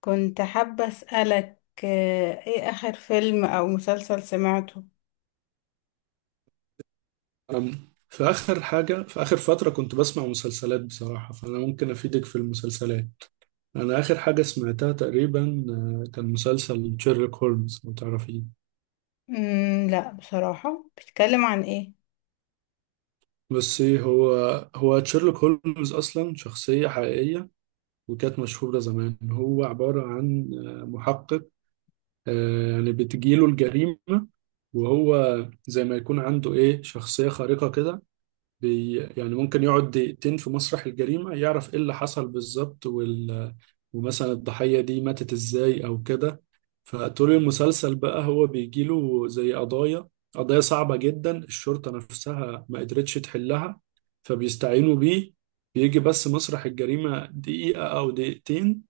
كنت حابة أسألك ايه آخر فيلم أو مسلسل سمعته؟ أم، في آخر حاجة في آخر فترة كنت بسمع مسلسلات بصراحة، فأنا ممكن أفيدك في المسلسلات. أنا آخر حاجة سمعتها تقريبا كان مسلسل شيرلوك هولمز لو تعرفيه. لا بصراحة بيتكلم عن ايه؟ بس إيه هو شيرلوك هولمز أصلا شخصية حقيقية وكانت مشهورة زمان. هو عبارة عن محقق، يعني بتجيله الجريمة، وهو زي ما يكون عنده إيه شخصية خارقة كده. يعني ممكن يقعد دقيقتين في مسرح الجريمة يعرف ايه اللي حصل بالظبط، ومثلا الضحية دي ماتت ازاي او كده. فطول المسلسل بقى هو بيجيله زي قضايا صعبة جدا الشرطة نفسها ما قدرتش تحلها، فبيستعينوا بيه. بيجي بس مسرح الجريمة دقيقة او دقيقتين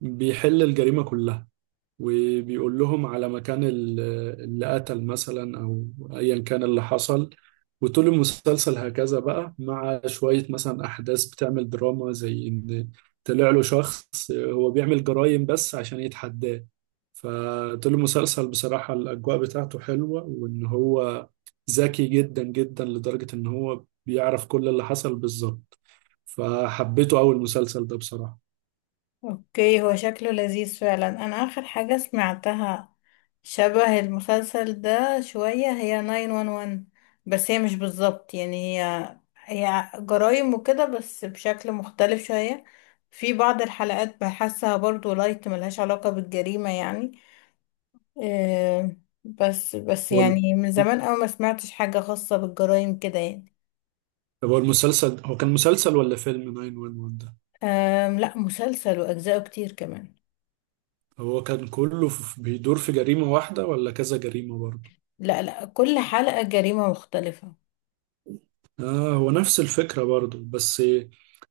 بيحل الجريمة كلها، وبيقول لهم على مكان اللي قتل مثلا او ايا كان اللي حصل. وطول المسلسل هكذا بقى، مع شوية مثلا احداث بتعمل دراما زي ان طلع له شخص هو بيعمل جرائم بس عشان يتحداه. فطول المسلسل بصراحة الاجواء بتاعته حلوة، وان هو ذكي جدا جدا لدرجة ان هو بيعرف كل اللي حصل بالظبط. فحبيته، اول مسلسل ده بصراحة. اوكي هو شكله لذيذ فعلا. أنا آخر حاجة سمعتها شبه المسلسل ده شوية هي 911، بس هي مش بالظبط يعني هي جرايم وكده بس بشكل مختلف شوية. في بعض الحلقات بحسها برضو لايت ملهاش علاقة بالجريمة يعني. آه، بس قول، يعني من زمان أوي ما سمعتش حاجة خاصة بالجرائم كده يعني. طب هو المسلسل هو كان مسلسل ولا فيلم 911 ده؟ لا مسلسل وأجزاءه كتير كمان. هو كان كله بيدور في جريمة واحدة ولا كذا جريمة برضه؟ لا لا كل حلقة جريمة مختلفة. اه هو نفس الفكرة برضه بس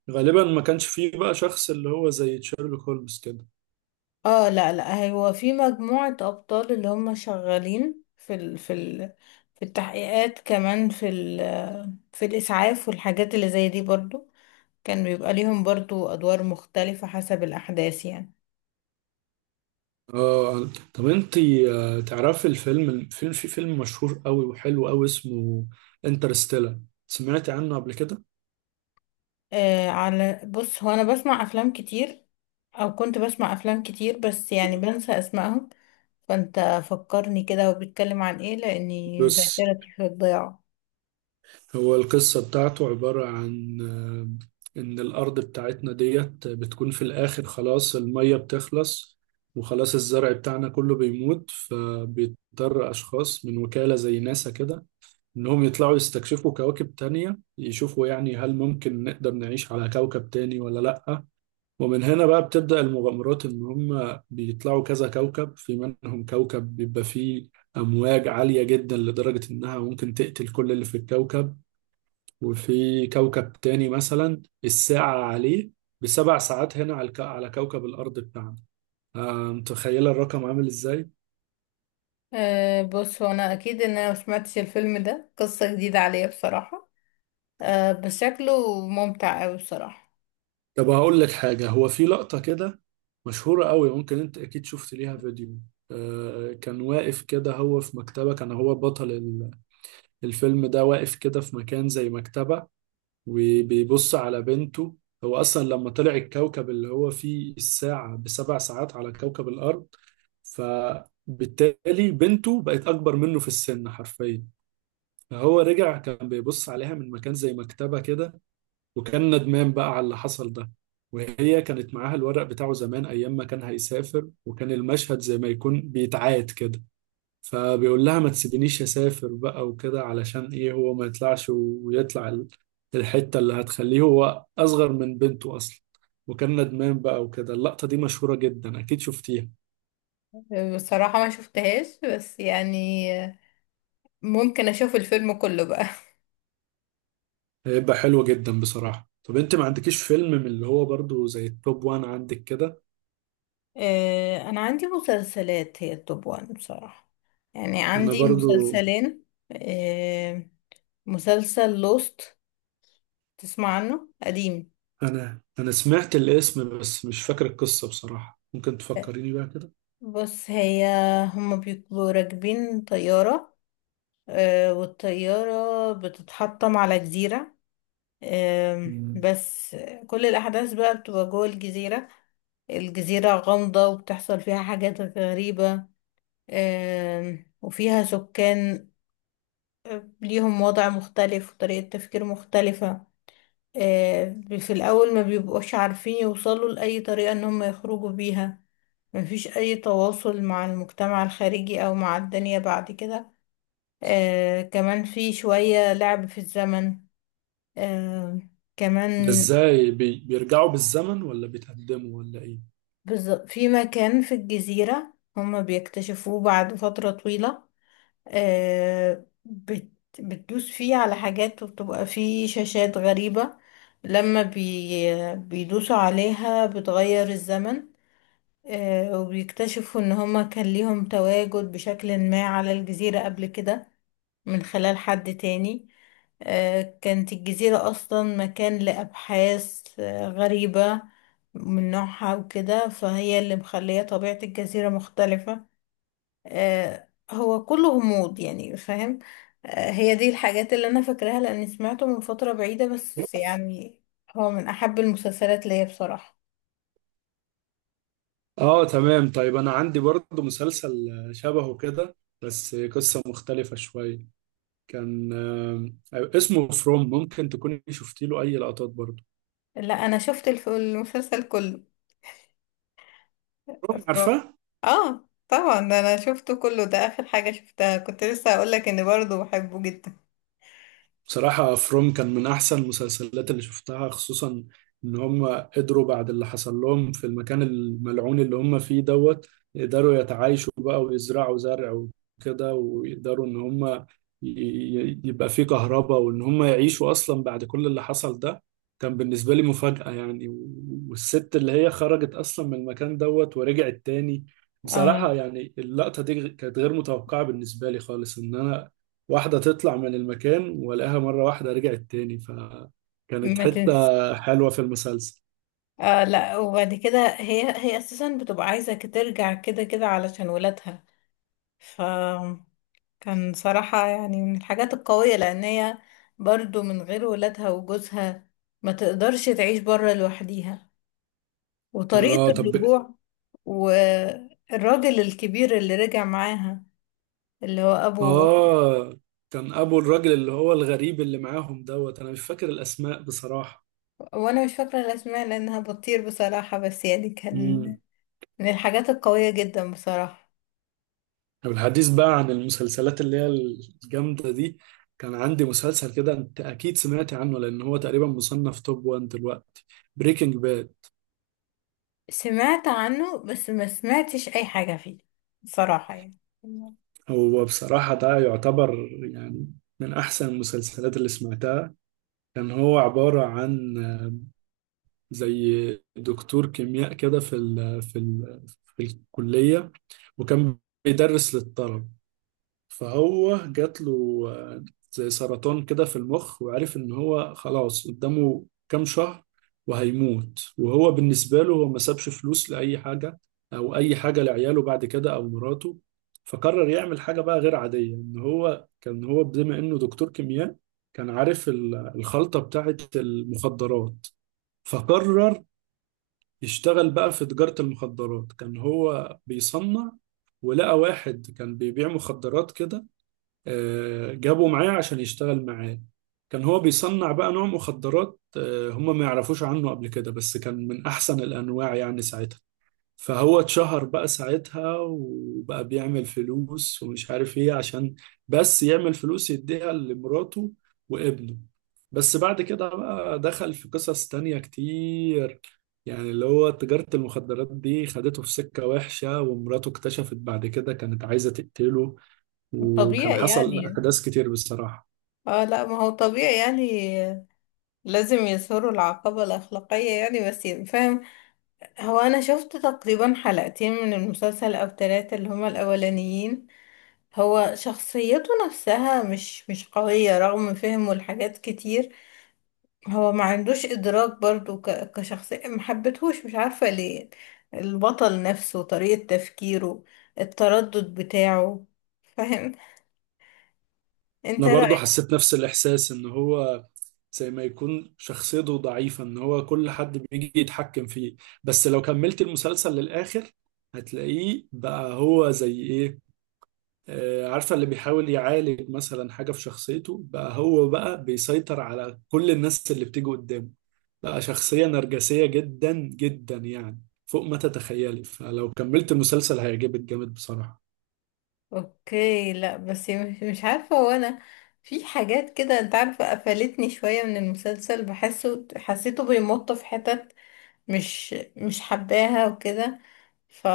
غالبا ما كانش فيه بقى شخص اللي هو زي شيرلوك هولمز كده. اه لا لا هو في مجموعة أبطال اللي هم شغالين في ال في التحقيقات كمان في الإسعاف والحاجات اللي زي دي برضو. كان بيبقى ليهم برضو أدوار مختلفة حسب الأحداث يعني. اه طب انت تعرفي الفيلم الفيلم في فيلم مشهور قوي وحلو قوي اسمه انترستيلر؟ سمعتي عنه قبل كده؟ على بص، هو انا بسمع افلام كتير، او كنت بسمع افلام كتير بس يعني بنسى اسمائهم. فانت فكرني كده، وبيتكلم عن ايه لاني بص، ذاكرتي في الضياع. هو القصة بتاعته عبارة عن إن الأرض بتاعتنا ديت بتكون في الآخر خلاص المية بتخلص وخلاص الزرع بتاعنا كله بيموت، فبيضطر أشخاص من وكالة زي ناسا كده إنهم يطلعوا يستكشفوا كواكب تانية، يشوفوا يعني هل ممكن نقدر نعيش على كوكب تاني ولا لأ. ومن هنا بقى بتبدأ المغامرات إن هم بيطلعوا كذا كوكب، في منهم كوكب بيبقى فيه أمواج عالية جدا لدرجة إنها ممكن تقتل كل اللي في الكوكب، وفي كوكب تاني مثلا الساعة عليه بسبع ساعات هنا على على كوكب الأرض بتاعنا. متخيلة الرقم عامل إزاي؟ بص، هو انا اكيد ان انا مسمعتش الفيلم ده، قصة جديدة عليا بصراحة. بس شكله ممتع اوي بصراحة. طب هقول لك حاجة، هو في لقطة كده مشهورة قوي ممكن أنت أكيد شفت ليها فيديو. كان واقف كده هو في مكتبة، كان هو بطل الفيلم ده واقف كده في مكان زي مكتبة وبيبص على بنته. هو أصلا لما طلع الكوكب اللي هو فيه الساعة بسبع ساعات على كوكب الأرض، فبالتالي بنته بقت أكبر منه في السن حرفيا. فهو رجع كان بيبص عليها من مكان زي مكتبة كده، وكان ندمان بقى على اللي حصل ده. وهي كانت معاها الورق بتاعه زمان أيام ما كان هيسافر، وكان المشهد زي ما يكون بيتعاد كده. فبيقول لها ما تسيبينيش أسافر بقى وكده، علشان إيه هو ما يطلعش ويطلع الحتة اللي هتخليه هو أصغر من بنته أصلا، وكان ندمان بقى وكده. اللقطة دي مشهورة جدا أكيد شفتيها. بصراحة ما شفتهاش بس يعني ممكن اشوف الفيلم كله بقى. هيبقى حلو جدا بصراحة. طب انت ما عندكيش فيلم من اللي هو برضو زي التوب وان عندك كده؟ أنا عندي مسلسلات هي التوب وان بصراحة، يعني انا عندي برضو. مسلسلين. آه، مسلسل لوست، تسمع عنه قديم. انا سمعت الاسم بس مش فاكر القصة بصراحة، ممكن تفكريني بقى كده. بص، هي هما بيبقوا راكبين طيارة، والطيارة بتتحطم على جزيرة. آم، مم. بس كل الأحداث بقى بتبقى جوه الجزيرة. الجزيرة غامضة وبتحصل فيها حاجات غريبة. وفيها سكان ليهم وضع مختلف وطريقة تفكير مختلفة. في الأول ما بيبقوش عارفين يوصلوا لأي طريقة إن هم يخرجوا بيها. مفيش أي تواصل مع المجتمع الخارجي أو مع الدنيا بعد كده. كمان في شوية لعب في الزمن. آه، ده كمان ازاي بيرجعوا بالزمن ولا بيتقدموا ولا ايه؟ في مكان في الجزيرة هم بيكتشفوه بعد فترة طويلة. آه، بت بتدوس فيه على حاجات، وبتبقى فيه شاشات غريبة لما بيدوسوا عليها بتغير الزمن. وبيكتشفوا ان هما كان ليهم تواجد بشكل ما على الجزيرة قبل كده من خلال حد تاني. كانت الجزيرة أصلا مكان لأبحاث غريبة من نوعها وكده، فهي اللي مخلية طبيعة الجزيرة مختلفة. هو كله غموض يعني، فاهم. هي دي الحاجات اللي انا فاكراها لاني سمعته من فترة بعيدة، بس يعني هو من احب المسلسلات ليا بصراحة. اه تمام. طيب انا عندي برضو مسلسل شبهه كده، بس قصة مختلفة شوية. كان اسمه فروم، ممكن تكوني شفتي له اي لقطات برضو؟ لا، انا شفت المسلسل كله. فروم افراد. عارفة. اه طبعا، ده انا شفته كله، ده اخر حاجة شفتها، كنت لسه هقول لك اني برضه بحبه جدا. بصراحة فروم كان من أحسن المسلسلات اللي شفتها، خصوصا إن هم قدروا بعد اللي حصل لهم في المكان الملعون اللي هم فيه دوت يقدروا يتعايشوا بقى ويزرعوا زرع وكده، ويقدروا إن هم يبقى فيه كهرباء وإن هم يعيشوا أصلا بعد كل اللي حصل ده. كان بالنسبة لي مفاجأة يعني والست اللي هي خرجت أصلا من المكان دوت ورجعت تاني. اه، بصراحة يعني اللقطة دي كانت غير متوقعة بالنسبة لي خالص، إن أنا واحدة تطلع من المكان والاقيها مرة واحدة رجعت تاني، فكانت ما تنسى. حتة حلوة في المسلسل. آه لا، وبعد كده هي اساسا بتبقى عايزة ترجع كده كده علشان ولادها، ف كان صراحة يعني من الحاجات القوية، لأن هي برضو من غير ولادها وجوزها ما تقدرش تعيش برا لوحديها. وطريقة اه طب. الرجوع، والراجل الكبير اللي رجع معاها اللي هو أبو. اه كان ابو الراجل اللي هو الغريب اللي معاهم دوت، انا مش فاكر الاسماء بصراحة. وأنا مش فاكرة الأسماء لأنها بطير بصراحة، بس يعني كان امم من الحاجات القوية جدا بصراحة. طب الحديث بقى عن المسلسلات اللي هي الجامدة دي. كان عندي مسلسل كده انت اكيد سمعت عنه لان هو تقريبا مصنف توب 1 دلوقتي، بريكنج باد. سمعت عنه بس ما سمعتش أي حاجة فيه بصراحة يعني. هو بصراحة ده يعتبر يعني من احسن المسلسلات اللي سمعتها. كان هو عبارة عن زي دكتور كيمياء كده في الكلية وكان بيدرس للطلب. فهو جات له زي سرطان كده في المخ، وعرف ان هو خلاص قدامه كام شهر وهيموت. وهو بالنسبة له هو ما سابش فلوس لأي حاجة أو أي حاجة لعياله بعد كده أو مراته. فقرر يعمل حاجة بقى غير عادية، إن هو كان هو بما إنه دكتور كيمياء كان عارف الخلطة بتاعت المخدرات، فقرر يشتغل بقى في تجارة المخدرات. كان هو بيصنع، ولقى واحد كان بيبيع مخدرات كده، جابه معاه عشان يشتغل معاه. كان هو بيصنع بقى نوع مخدرات هم ما يعرفوش عنه قبل كده بس كان من أحسن الأنواع يعني ساعتها. فهو اتشهر بقى ساعتها وبقى بيعمل فلوس ومش عارف ايه، عشان بس يعمل فلوس يديها لمراته وابنه. بس بعد كده بقى دخل في قصص تانية كتير، يعني اللي هو تجارة المخدرات دي خدته في سكة وحشة، ومراته اكتشفت بعد كده كانت عايزة تقتله، وكان طبيعي حصل يعني. أحداث كتير بصراحة. اه لا، ما هو طبيعي يعني، لازم يظهروا العقبة الأخلاقية يعني. بس فاهم، هو أنا شفت تقريبا حلقتين من المسلسل أو تلاتة اللي هما الأولانيين. هو شخصيته نفسها مش قوية رغم فهمه لحاجات كتير. هو ما عندوش إدراك برضو كشخصية، ما حبيتهوش، مش عارفة ليه. البطل نفسه، طريقة تفكيره، التردد بتاعه، فاهم. انت انا برضو رأيك؟ حسيت نفس الاحساس ان هو زي ما يكون شخصيته ضعيفة ان هو كل حد بيجي يتحكم فيه. بس لو كملت المسلسل للاخر هتلاقيه بقى هو زي ايه، عارفة اللي بيحاول يعالج مثلا حاجة في شخصيته بقى هو بقى بيسيطر على كل الناس اللي بتيجي قدامه. بقى شخصية نرجسية جدا جدا يعني فوق ما تتخيلي. فلو كملت المسلسل هيعجبك جامد بصراحة. اوكي، لا بس مش عارفة. هو انا في حاجات كده، انت عارفة، قفلتني شوية من المسلسل، بحسه، حسيته بيمط في حتت مش حباها وكده، ف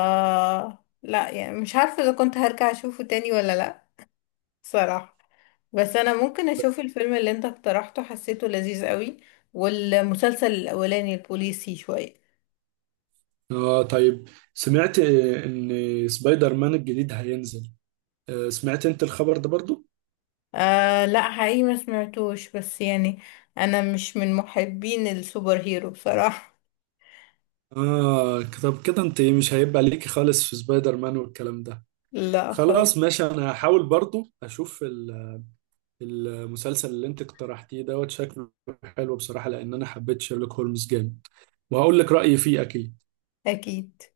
لا، يعني مش عارفة اذا كنت هرجع اشوفه تاني ولا لا، صراحة. بس انا ممكن اشوف الفيلم اللي انت اقترحته، حسيته لذيذ قوي، والمسلسل الاولاني البوليسي شوية. اه طيب، سمعت ان سبايدر مان الجديد هينزل؟ سمعت انت الخبر ده برضو؟ آه لا، حقيقي ما سمعتوش، بس يعني انا مش من محبين السوبر هيرو بصراحة. اه طب كده انت مش هيبقى ليكي خالص في سبايدر مان والكلام ده؟ لا خالص. خلاص ماشي، انا هحاول برضو اشوف المسلسل اللي انت اقترحتيه دوت، شكله حلو بصراحة لان انا حبيت شيرلوك هولمز جامد. وهقول لك رأيي فيه اكيد. اكيد.